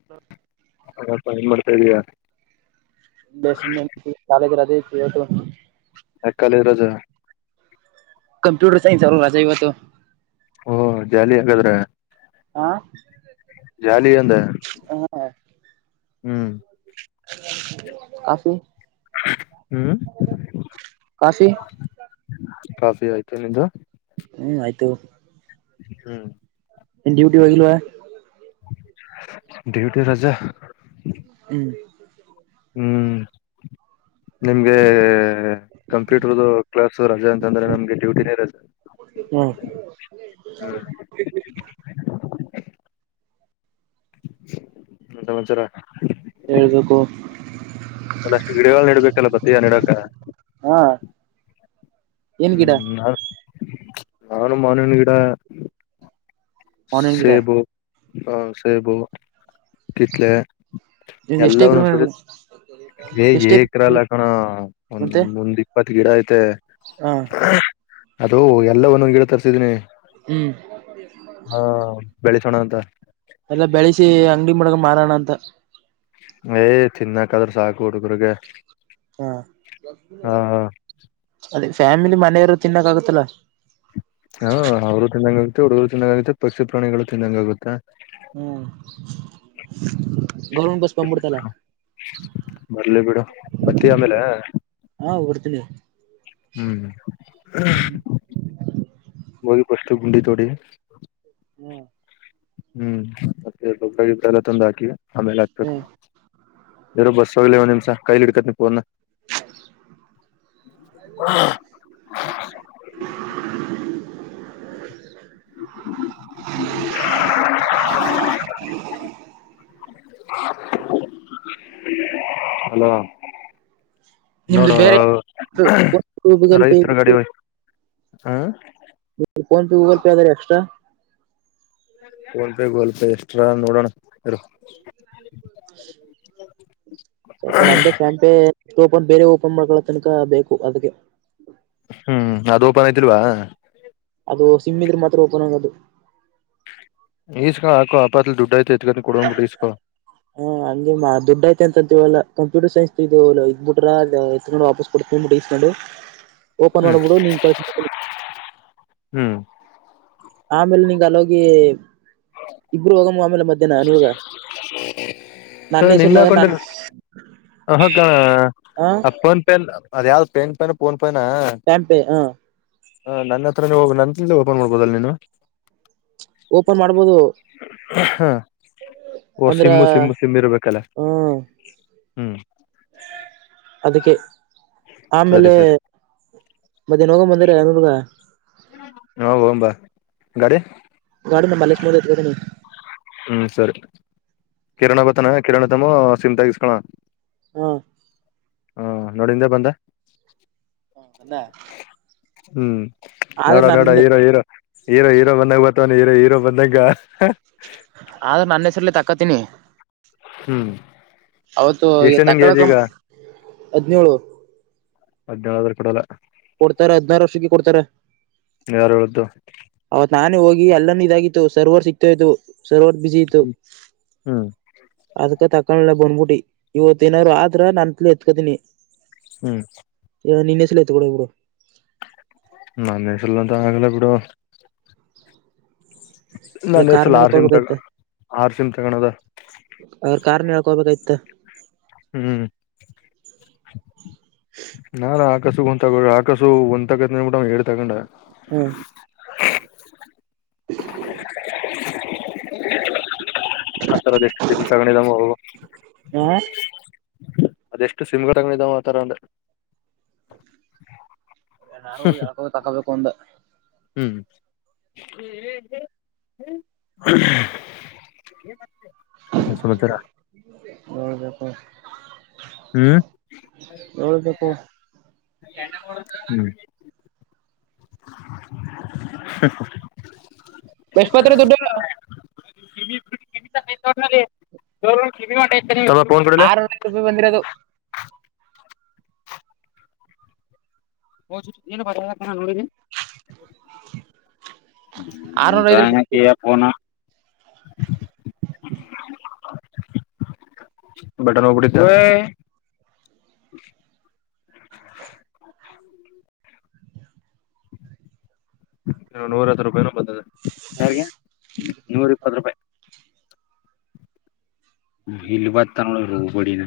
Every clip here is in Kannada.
[unintelligible] ಹಾ ಏನ್ ಮಾಡ್ತಾ ಇದೀ ಯಾ ಸುಮ್ಮನೆ [unintelligible] ಅಕ್ಕಲ ಇರೋದು ಕಂಪ್ಯೂಟರ್ ಸೈನ್ಸ್ ಅವಲ್ಲ ರಜೆ ಇವತ್ತು ಓ ಜಾಲಿ ಹಾಗಾದ್ರೆ ಹಾ ಜಾಲಿ ಅಂದ ಹ ಹ್ಮ್ ಕಾಫಿ ಹ್ಮ್ ಕಾಫಿ ಕಾಫಿ ಆಯ್ತು ನಿಮದುು ಹ್ಮ್ ಆಯ್ತು ಹ್ಮ ಡ್ಯೂಟಿಗೆ ಹೋಗಿಲ್ವಾ ಡ್ಯೂಟಿ ರಜಾ ಹ್ಮ್ ಹ್ಮ್ ನಿಮ್ಗೆ ಕಂಪ್ಯೂಟರ್ದು ಕ್ಲಾಸ್ ರಜಾ ಅಂತಂದ್ರೆ ನಮ್ಗೆ ಡ್ಯೂಟಿನೇ ರಜಾ ಹ್ಮ ಹ್ಮ [unintelligible] ಹೇಳ್ಬೇಕು ಅದಷ್ಟು ಗಿಡಗಳು ನಡ್ಬೇಕಲ್ಲ ಬತ ನೆಡಕ. ಹಾ. ಏನ್ ಗಿಡ ಹ್ಮ್ ನಾ ನಾನು ಮಾನಿನ ಗಿಡ. ಮಾವಿನ ಗಿಡ ಸೇಬು ಹ ಸೇಬು ಕೀತ್ತಲೆ. ನಿಮ್ ಎಷ್ಟ ಎಕ್ರಮ್ [unintelligible] ಏ ಏಕ್ರಲ್ಲ ಕಣೋ ಒಂದ್ ಮತ್ತೆ ಮುಂದ್ ಇಪ್ಪತ್ ಗಿಡಾ ಐತೆ ಹ ಅದೋ ಎಲ್ಲವನ್ನು ಗಿಡ ತರ್ಸಿದೀನಿ ಹ್ಮ್ ಹಾ ಬೆಳಸೋಣ ಅಂತ ಎಲ್ಲ ಬೆಳೆಸಿ ಅಂಗಡಿ ಮಡಗ ಮಾರೋಣ ಅಂತ ಏಯ್ ತಿನ್ನಾಕಾದ್ರ ಸಾಕು ಹುಡುಗ್ರಗೆ ಹಾ ಅದೇ ಫ್ಯಾಮಿಲಿ ಮನೆಯಾರ ತಿನ್ನಕ ಆಗತ್ತಲ್ಲ ಹ ಅವರು ತಿಂದಂಗ ಆಗುತ್ತೆ ಹುಡುಗರು ತಿಂದಂಗ ಆಗುತ್ತೆ ಪಕ್ಷಿ ಪ್ರಾಣಿಗಳು ತಿಂದಂಗ ಆಗುತ್ತೆ ಹ್ಮ್ ಗೋಲ್ ಗುಂಬಜ್ ಬರ್ಲಿ ಬಿಡು ಬತ್ತೀ ಆಮೇಲೆ ಹಾ ಹೊರ್ತೀನಿ ಹ್ಮ್ ಹೋಗಿ ಪಷ್ಟು ಗುಂಡಿ ತೋಡಿ ಹ್ಮ್ ಹ್ಮ್ ಮತ್ತೆ ಬಲ್ಲ ತೊಂದು ಹಾಕಿವ ಆಮೇಲೆ ಹಾಕ್ಬೇಕು ಹ್ಮ್ ಜರೋ ಬಸ್ ಹೋಗ್ಲಿ ನಿಮ್ಸ ಕೈಲಿ ಇಡ್ಕತ್ ನೀ ಪೋನ್ನ [unintelligible] [unintelligible] ಹಲೋ ನಿಮ್ದು ನೋಡೋ ಬೇರೆ ಗೂಗಲ್ ಪೇ ರೈತ್ರ ಗಾಡಿವೈ ಹಾ. ಫೋನ್ಪೇ ಗೂಗಲ್ ಪೇ ಅದಾರಿ extra. PhonePe Google Pay extra ಅದಾ ಏನ್ ನೋಡೋಣ ಇಡು. [unintelligible] [unintelligible] ಸ್ವಲ್ಪ ನಂದೇ ಫೋನ್ಪೇ ಓಪನ್ ಬೇರೆ ಓಪನ್ ಮಾಡ್ಕೊಳ್ಳ ತನಕ ಬೇಕು ಅದಕ್ಕೆ. ಹ್ಮ್ ಅದು ಓಪನ್ ಐತಿಲ್ವಾ. ಅದು ಸಿಮ್ಮ್ ಇದ್ರ ಮಾತ್ರ ಓಪನ್ ಆಗೋದು. ಇಸ್ಕೋ ಹಾಕು ಆಪ ಅತ್ ದುಡ್ ಐತೆ ಇಟಗಟೆ ಕೊಡುವಕೆ ಇಸ್ಕೋ ಹಾ ಹಂಗೆ ಮಾ ದ ಡ್ಡಯತೆ ಅಂತೀವಲ್ಲ ಕಂಪ್ಯೂಟರ್ ಸೈನ್ಸ್ ಇದು ಇದ್ ಬಿಟ್ರ ಎತ್ಕೊಂಡು ವಾಪಸ್ ಕೊಡ್ಕೊಂಡ ಬಿಟ ಈಸ್ಕೊಂಡು [unintelligible] ಓಪನ್ ಮಾಡ್ಬಿಡು ನೀ ಕಳ್ಸ. ಹ್ಞ ಆಮೇಲೆ ನಿನ್ಂಗ ಅಲ ಹೋಗಿ ಇಬರು ಹೋಗಮ್ಮ ಆಮೇಲೆ ಮಧ್ಯಾಹ್ನ ಅನುಗ್ ಸ ನಿನ್ನ ಹಾಕೊಂಡ ಹಕ್ಕ ಹ ಆಪ್ಪೋನ್ ಪೇ ಅದ ಯಾವ್ದ್ ಪೆನ್ಕಾರ್ಡ್ ಪೋನಪೇ ನಾ ಟ್ಯಾಂಪೆ ಹ ಹಾ ನನ್ನ ಹತ್ರ ಹೊ ನನ್ನ ಓಪನ್ ಮಾಡ್ಬೋದಲ್ಲ ನೀವು ಓಪನ್ ಮಾಡ್ಬೋದು ಹಾಹ್ ಓ ಅಂದ್ರ ಸಿಮ್ಮು ಸಿಮ್ಮು ಸಿಮ್ಮು ಇರ್ಬೇಕಲ್ಲ ಹ್ಮ ಹ್ಮ್. ಅದಕ್ಕೆ ಸರಿ ಆಮೇಲೆ ಸರಿ [unintelligible] ಹಾ ಹೋಗನ ಬಾ ಗಾಡಿ ಗಾಡಿ ನಮ್ ಮಲ್ಲೇಶ್ ಮಾವದ ಏತಕೊಂಡಿನಿ. ಹ್ಮ್ ಸರಿ ಕಿರಣ ಬರ್ತನ ಕಿರಣ ತಮ್ಮ ಸಿಮಂತಾಗ ಇಸ್ಕೋಲೋನ. ಹ್ಮ ಹಾ ನೋಡ ಇಲ್ಲೆ ಬಂದ. ಹ ಹ್ಮ್ ನೋಡೋ ನೋಡು ನನ್ನ ಹೀರೋ ಹೀರೋ ಹೀರೋ ಹೀರೋ ಬಂದಾಗ ಬರ್ತಾನೆ ಹೀರೋ ಹೀರೋ ಬಂದಂಗ ಆದ್ರ ನನ್ನ ಹೆಸರ್ಲ್ಲಿ ತಕೋತೀನಿ ಹ್ಮ್ ಅವತ್ತು ಎಷ್ಟ ನಿಂಗ ಏಜ್ ತಕ್ಕಳಕ ಈಗ ಹದ್ನೇಳು ಹದಿನೇಳು ಅಂದ್ರ ಕೊಡಲ್ಲ. ಕೊಡ್ತಾರ ಹದ್ನಾರು ವರ್ಷಕ್ಕೆ ಕೊಡ್ತಾರ ಯಾರು ಹೇಳಿದು ಅವತ್ ನಾನೇ ಹೋಗಿ ಎಲ್ಲಾನೂ ಇದಾಗಿತ್ತು ಸರ್ವರ್ ಸಿಕ್ತಾಯ್ತತ್ತು ಸರ್ವರ್ ಬಿಸಿ ಇತ್ತು ಹ್ಮ್ ಅದಕ ತಕಳಲ್ಲದ ಬಂದ್ಬಿಟ್ಟಿ ಇವತ್ತ ಏನಾರು ಆದ್ರ ನನ್ತ್ ಎತ್ಕತನಿ ಹ್ಮ್ ಯ ನಿನ್ನ ಹೆಸರಲೆ ತೊಗೊಂಡ್ ಹೋಗ್ಬಿಡು ನನ್ನ ಹೆಸ್ರಲ ಅಂತು ಆಗಲ್ಲಾ ಬಿಡು ಇಲ್ಲ ನಾನ್ ಕಾರ್ನ ಹೆಸ್ರಲ್ ಆರ್ ಸಿಮ್ ಹೇಳ್ಕೊಬೇಕಾಯ್ತ ತಗ ಆರ್ ಸಿಮ್ ತಗಣದ ಅವ್ರ ಕಾರನ ಹಳ್ಕೋಬೇಕಾಯ್ತ್ ಹ್ಮ್ ನಾನ್ ಆಕಸುಗ ಒಂದ್ ತಗೋ ಆಕಸು ಒಂದ್ ತಗತಿನ್ನಂದ್ ಅವನ್ ಏರಡ್ ತಗೊಂಡ್ ಹ್ಮ [unintelligible] ಆ ತರದ್ ಎಷ್ಟ ಸಿಮ್ ತಗಂಡಿದಾವೊ ಹಾ ಅದೆಷ್ಟು ಸಿಮ್ಗಳ್ ತಗಂಡಿದಾನೋ ಆತರ ಅಂದೆ ನಾನು ಹೋಗಿ ಎಳ್ಕೋ ತಕೋಬೇಕ್ ಒಂದ್ ಹ್ಮ್ [unintelligible] ಹ್ಮ್ ನಾ ವಲೇಪ್ ಹ್ಮ್ ಹ್ಮ್ [inaudible] ಹು ಎಷ್ಟಪತ್ರ ದುಡ್ಡು [unintelligible] ಹಲೋ ಆರ್ [unintelligible] ಬಂದಿರದು [unintelligible] ಏನು ಬರಲ್ಲ ಕಣ್ಣ ನೋಡಿನಿ ಆರ್ನೂರ ಐದ್ ರೂಪಾಯಿ [unintelligible] ಫೋನ್ ಬಟನ್ ಹೊಬುಟ್ಟಿತ್ ನೂರ ಹತ್ತ್ ರೂಪಾಯನೂ ಬತ್ತದೆ [inaudible] ಇಲ್ಲಿ ಬತ್ತ ನೋಡನ್ನ ಓಬಿಡಿನ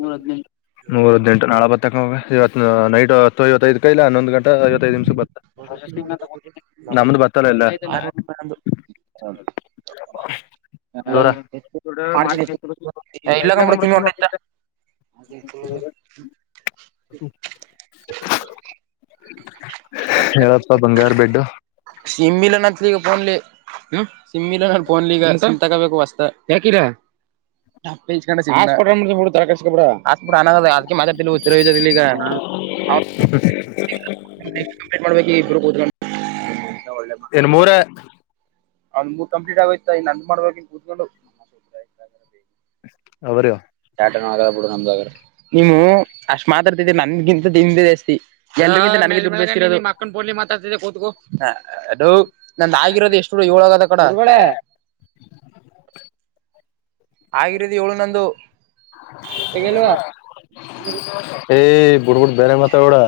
ನೂರ ಹದ್ನೆಂಟ ನೂರ ಹದ್ನೆಂಟ ನಾಳೆ ಬತ್ತ ತಕೋಗ ಇವತ್ತ್ ನೈಟ್ ಹತ್ತೈವತ್ತೈದಕ್ ಇಲ್ಲ ಹನ್ನೊಂದ್ ಗಂ ಹತ್ತ್ ಐವತ್ತೈದ್ ನಿಮ್ಸಕ ಬತ್ತದ್ ನಮ್ದು ಬತ್ತಲ್ಲ ಎಲ್ಲ ಹ ದೂರ ಮಾಡ್ತೀನಿ ಎ ಇಲ್ಲ [unintelligible] ಹಾಗೈತ ನೋಡು ಹೇಳಪ್ಪಾ ಬಂಗಾರ ಬೆಡ್ಡು ಸಿಮ್ ಇಲ ನತಲಿಗ ಪೋನ್ಲಿ ಹ್ಮ ಸಿಮ್ ಇಲ್ಲ ನನ್ನ ಫೋನ್ನ್ಲಿಗ ಸಿಮ್ ತಗೋಬೇಕು ವಸ್ತದ್ ಯಾಕಿಲ್ಲ ಹಾಟ್ಸ್ಪಾಟ್ ಆನ್ ಮಾಡತ್ತಿವ ಬಿಡು ತಲೆ ಕೆಡಿಸ್ಕೋಬೇಡ ಹಾಟ್ಸ್ಪಾಟ್ ಆನ್ ಆಗಲ್ಲ ಮಾತ್ ಆಡುತ್ತಿಲ್ಲವ್ [unintelligible] ಕಂಪ್ಲೀಟ್ ಮಾಡ್ಬೇಕ ಇಬರು ಕೂತ್ಕೊಂಡ ಎಂಥಾ ಒಳ್ಳೆ ಮಗ್ [unintelligible] ಇಬ್ರ್ ಅವನದ್ ಮೂರ್ ಕಂಪ್ಲೀಟ್ ಆಗೊತ ಇನ್ನ ನಂದ್ ಮಾಡ್ಬೇಕ ಕೂತ್ಕೊಂಡು ಊಟ ಆಯ್ತಾ ಹೌ ಆರ್ ಯು ನೀವು ಅಷ್ಟ್ ಮಾತ ಆಡತಿದ್ರಿ ನಂದಗಿಂತ ನಿಮ್ದೆ ಜಸ್ತಿ ಬೆಳ್ ಬೆಳಿಗ್ಗೆ ನಿಮ್ ಅಕ್ಕನ ಬೂಲಿ ಮಾತಾಡ್ತಿದ್ದೀಯಾ ಕೂತ್ಕು [unintelligible] ನಂದ ಆಗಿರೋದು ಎಷ್ಟು ಏಳಾಗದ ಕಡ ಗುರಗಳೇ ಆಗಿರದೆ ಏಳು ನಂದು ಏ ಬುಡು ಬುಟ್ ಬೇರೆ ಮಾತಾಡಬುಡ್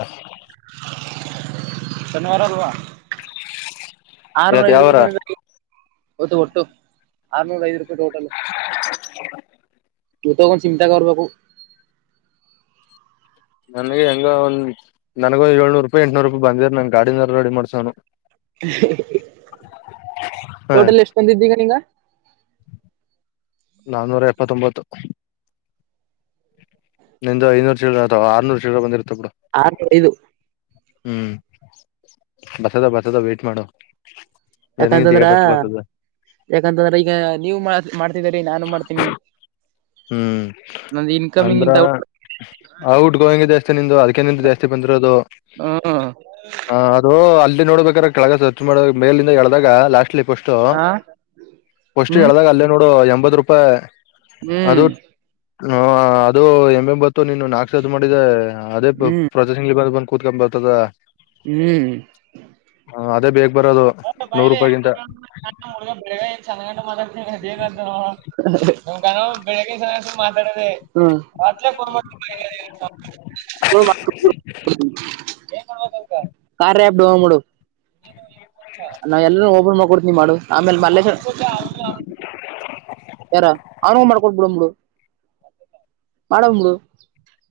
ಶನಿವಾರ ಲೊ ಆರ್ನೂರ ಇವತ್ ಐದ್ ಯಾವಾರ ರೂಪಾಯಿ ಒತ್ತು ಕೊಟ್ಟು ಆರ್ನೂರ್ ಐದ್ ರೂಪಾಯಿ ಟೋಟಲ್ [inaudible] ಚೋಟೋಗ್ ಒಂದ್ ಸಿಮ್ ತಗೊಂಡ್ ಬರಬೇಕು ನನಗೆ ಹೆಂಗ ಒಂದ್ [inaudible] ನನಗ ಏಳ್ನೂರು ರೂಪಾಯಿ ಏಟ್ನೂರು ರೂಪಾಯಿ ಬಂದಿರ ನನ್ ಗಾಡಿನಾರ ರೆಡಿ ಮಾಡ್ಸೋನು. [unintelligible] ಹ ಟೋಟಲ್ ಎಷ್ಟ ಬಂದಿದ್ದೀಗ ನಿಂಗ. ಆರನ್ನೂರ ಎಪ್ಪತ್ತೊಂಬತ್ತು. ನಿಂದು ಐನೂರು ಚಿಲ್ಡ್ರ ಆಯ್ತಾ ಆರುನೂರು ಚಿಲ್ಡ್ರ ಬಂದಿರುತ್ತೆ ಬಿಡ. ಆರನೂರ ಐದು ಹ್ಮ್ ಬರ್ತದ ಬರ್ತದ ಅದ ವೇಟ ಮಾಡು ನನಗ ಯಾಕಂತಂದ್ರ ಡ್ರಷ್ಟು ಬರ್ತದ. ಯಾಕಂತಂದ್ರ ಈಗ ನೀವು ಮಾಡ ಮಾಡ್ತಿದರಿ ನಾನು ಮಾಡ್ತೀನಿ. ಹ್ಮ್ ಇನ್ಕಮಿಂಗ್ ಅಂದ್ರ ಇಂತ ಔಟ್ ಔಟ್ ಗೋವಿಂಗ ಜಾಸ್ತಿ ನಿಂದು ಅದಕ್ಕೆ ನಿಂದು ಜಾಸ್ತಿ ಬಂದಿರೋದು. ಹ್ಮ್ ಹ ಅದು ಅಲ್ಲಿ ನೋಡ್ಬೇಕಾರೆ ಕೆಳಗ ಸ್ವಚ್ ಮಾಡ ಮೇಲಿಂದ ಎಳದಾಗ ಲಾಸ್ಟ ಇಲ್ಲಿ ಪಸ್ಟ ಹ [inaudible] ಪಸ್ಟ್ ಹ್ಮ್ ಹೇಳ್ದಾಗ ಅಲ್ಲೇ ನೋಡು ಎಂಬತ್ ರೂಪಾಯಿ. ಅದು ಹ್ಮ್ ಹ ಅದು ಎಂಬ ಎಂಬತ್ತು ನೀನು ನಾಕ್ಸದು ಮಾಡಿದೆ ಅದೇ ಹ್ಮ್ ಇಲ್ಲಿ ಬಂದ ಬಂದು ಕೂತ್ಕೊ ಬರ್ತದ. ಹ್ಮ್. ಅದೇ ಬೇಗ ಬರೋದು ಹೆ ಬಾ ನೂರು ಇಲ್ಲೇ ರೂಪಾಯಿಗಿಂತ [unintelligible] ಏನ್ ಸಣ್ಣ ಗಂಡ ಮಾತಡತೀನಿ ಬೇಗ್ ಅಂದು ಅದೆ ಬೆಳಗ್ಗೆ ಸಾಯಂಕಾಲ ಮಾತಾಡೋದೆ ಹು ಒಟಲ್ ಕೊಡಬೇಕ [unintelligible] ಕಾರ್ಯ ಆಪ್ ಡೌವ ಮಾಡು ನಾವ ಎಲ್ಲರ ಓಬನ್ ಮಾಡ್ಕೊತ ಮಾಡು ಆಮೇಲೆ ಮಲ್ಲೇಶ್ವರ ಯಾರ [inaudible] ಆಮೇಲೆ ಮಾಡ್ಕೊಟ್ ಬಿಡುನ ಬಿಡು [inaudible] ಮಾಡನಬಿಡು.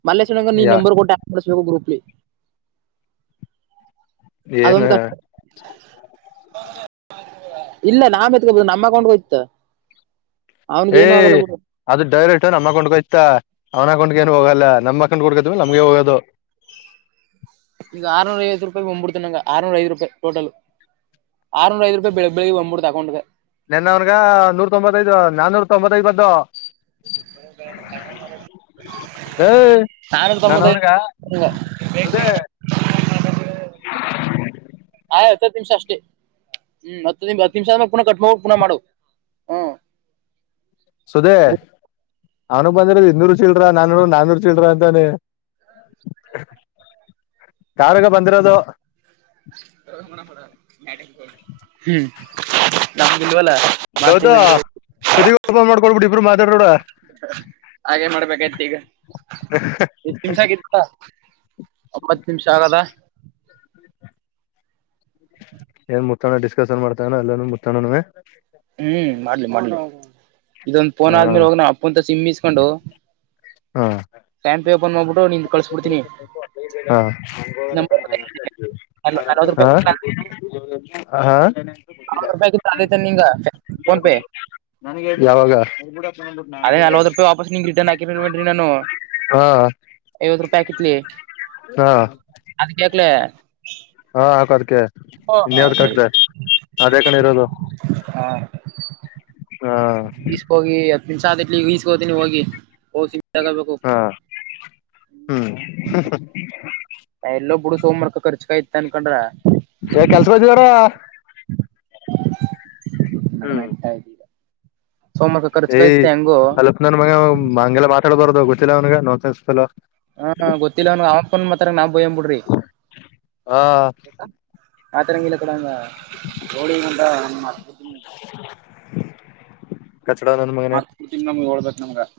ಮಲ್ಲೇಶ್ ಅಣ್ಣಗ ನೀ ಯಾ ನಂಬರ್ ಕೊಟ್ಟ ಆಡ್ ಮಡಸಬೇಕ ಗ್ರೂಪಲಿ ಏನ [unintelligible] ಇಲ್ಲ ನಾವ ಎತ್ಕಬೋದ ನಮ್ಮ ಅಕೌಂಟ ಗೆ ಹೋಯ್ತ. ಏ..... ಅದು ಡೈರೆಕ್ಟ ನಮ್ಮ ಅಕೌಂಟ್ ಓಯ್ತ ಅವನ ಅಕೌಂಟ್ ಏನ್ ಹೋಗಲ್ಲ ನಮ್ ಅಕೌಂಟ್ ಕೊಡ್ಕವಿ ನಮಗೆ ಹೋಗೋದು ಈಗ ಆರನೂರ ಐತ್ತು ರೂಪಾಯಿ ಒಂಬಬಡ್ತನಂಗ ಆರಾನೂರ ಐದ ರೂಪಾಯಿ ಟೋಟಲ್. ಆರುನೂರಾ ಐದು ರೂಪಾಯಿ ಬೆಳಗ್ ಬೆಳಿಗ್ಗೆ ಒಂಬಟ್ತ ಅಕೌಂಟ್ ಗೆ. ನೆನ್ನವರ್ಗ ನೂರ ತೊಂಬತ್ತೈದು ನಾನೂರ್ ತೊಂಬತ್ತ್ತೈದ ಬತ್ತು. [unintelligible] ಏ [unintelligible] ನಾನೂರ್ ನಾನ್ ತೊಂಬತ್ತ ಅವನ್ಗ ಐದ [unintelligible] ಸುದೆ ಹಯ್ ಹತ್ತ ಹತ್ತ ನಿಮಿಷ ಅಷ್ಟೇ [inaudible] ಹ್ಮ್ಮ್ ಮತ್ತ ಹತ್ತ ನಿಮಿಷ ಆದ್ಮಲೆ ಪುನ ಕಟ್ ಹೋಗಕ ಪುನ ಮಾಡದ ಸುಧೇ ಅವ್ನು ಬಂದರ ಇನ್ನೂರ್ ಚಿಲ್ರ ನಾನ ನಾನೂರ್ ಚಿಲ್ರ ಅಂತಾನೆ. ಕಾರಾಗ ಬಂದಿರೋದು. [unintelligible] ಹ್ಮ್ಮ್ ನಮ್ದ್ ಇಲ್ಲ್ವಾಲ್ಲ ಹೌದ [inaudible] ಸುದಿಗಪ ಮಾಡ್ಕೊಡ್ಬಿಡ್ ಇಬ್ರು ಮಾತಾಡಬಿಡ್ [inaudible] ಹಾಗೆ ಮಾಡ್ಬೇಕಾಗಿತ್ತ ಈಗ [inaudible] ಇಗ ತಿನ್ನಸಾಕ ಇತ್ತ [inaudible] ಒಂಬತ್ತ ನಿಮಿಷ ಆಗದ [inaudible] ಏನ್ ಮುುತ್ತಣ ಡಿಸ್ಕಶನ್ ಮಾಡ್ತಾನ ಎಲ್ಲಾನ ಮುುತ್ತಣನವೇ. ಹ್ಮ್ ಮಾಡ್ಲಿ ಮಾಡ್ಲಿ ಇದೊಂದ್ ಫೋನ್ ಹಾ ಆದ್ಮೇಲೆ ಹೋಗ ನಮ್ಮ ಅಪ್ಪಂತ ಸಿಮ್ಮ ಇಸ್ಕೊಂಡು. ಹಾ ಸ್ಟಂಪ್ ಪೇಪರ್ ಮಾಡಬೂಟ್ಟು ನಿಂದು ಕಳಸಬಿಡ್ತನಿ. ಹ ಹ ನಲ್ವತ್ ರೂಪಾಯಿ [unintelligible] ಹಾ ಆರುವತ್ತು ರೂಪಾಯಿಗಿತ್ತು ಆದೈತೆ ನಿಂಗ ಪೋನ್ ಪೇ ನನಗೆ ಯಾವಾಗ ಸರಿಬೂಡು ಅದೇ ನಲ್ವತ್ತು ರೂಪಾಯ್ ವಾಪಸ್ ನೀಗ್ ರಿಟನ್ ಹಾಕಿಲ್ವೇನ್ ರೀ ನಾನು ಹಾ ಐವತ್ತು ರೂಪಾಯಿ ಆಕಿತ್ಲೇ ಹಾ ಅದಕ್ಕೆ ಲೇ ಹ ಹಾಕು ಅದಕ್ಕೆ ಇನ್ನಯವುದಕ್ಕೆ ಸರಿ ಹಾಕ್ದೇ ಅದೇ ಕಣೋ ಇರೋದು. ಹ ಹಾ ಹೋಗಿ ಹತ್ತು ನಿಮಿಷ ಅದ್ತಾದ್ ಹಿಸ್ಕೋತೀನಿ ಹೋಗಿ ಹೋಗಿಮ್ ತಗೋಬೇಕು. ಹಾ ಹಾ ಹ್ಮ್ ಎಲ್ಲೋ ಬುಡು ಸೋಮವಾರ್ ಕ ಖರ್ಚು ಆಯತ್ತು ಅನ್ಕೊಂಡ್ರೆ. ಹೆ ಕೆಲಸ ಬಂದವಾರೆ ನಡಿಮೆ ಇತಾ ಇದ್ದೀಗಾ ಏಯ್ ಅಲ್ಪ್ ನನ್ ಮಗ ಹಂಗೆಲ್ಲ ಮಾತಾಡ್ಬಾರದು ಗೊತ್ತಿಲ್ಲ ಅವನಗೆ ನಾನ್ ಸೇಂಸ್ ಪೇಲೋ ಹಾ ಗೊತ್ತಿಲ್ಲ ಅವನ್ಗ ಅವಪ್ಪನ್ ಮಾತ್ರ ನಾವ್ ಬಯನ್ ಬುಡ್ರಿ ಹಾ ಆತರಂಗಿಲ ಕೂಡಂದ ಹೋಳಿ ಗೊಂಡ ನ ಕಚ್ಚಡ ನನ್ ಮಗನೆ ಕುತಿನ್ ನಮ್ಗೆ ಹಡ್ಬೇಕ್ ನಮಗ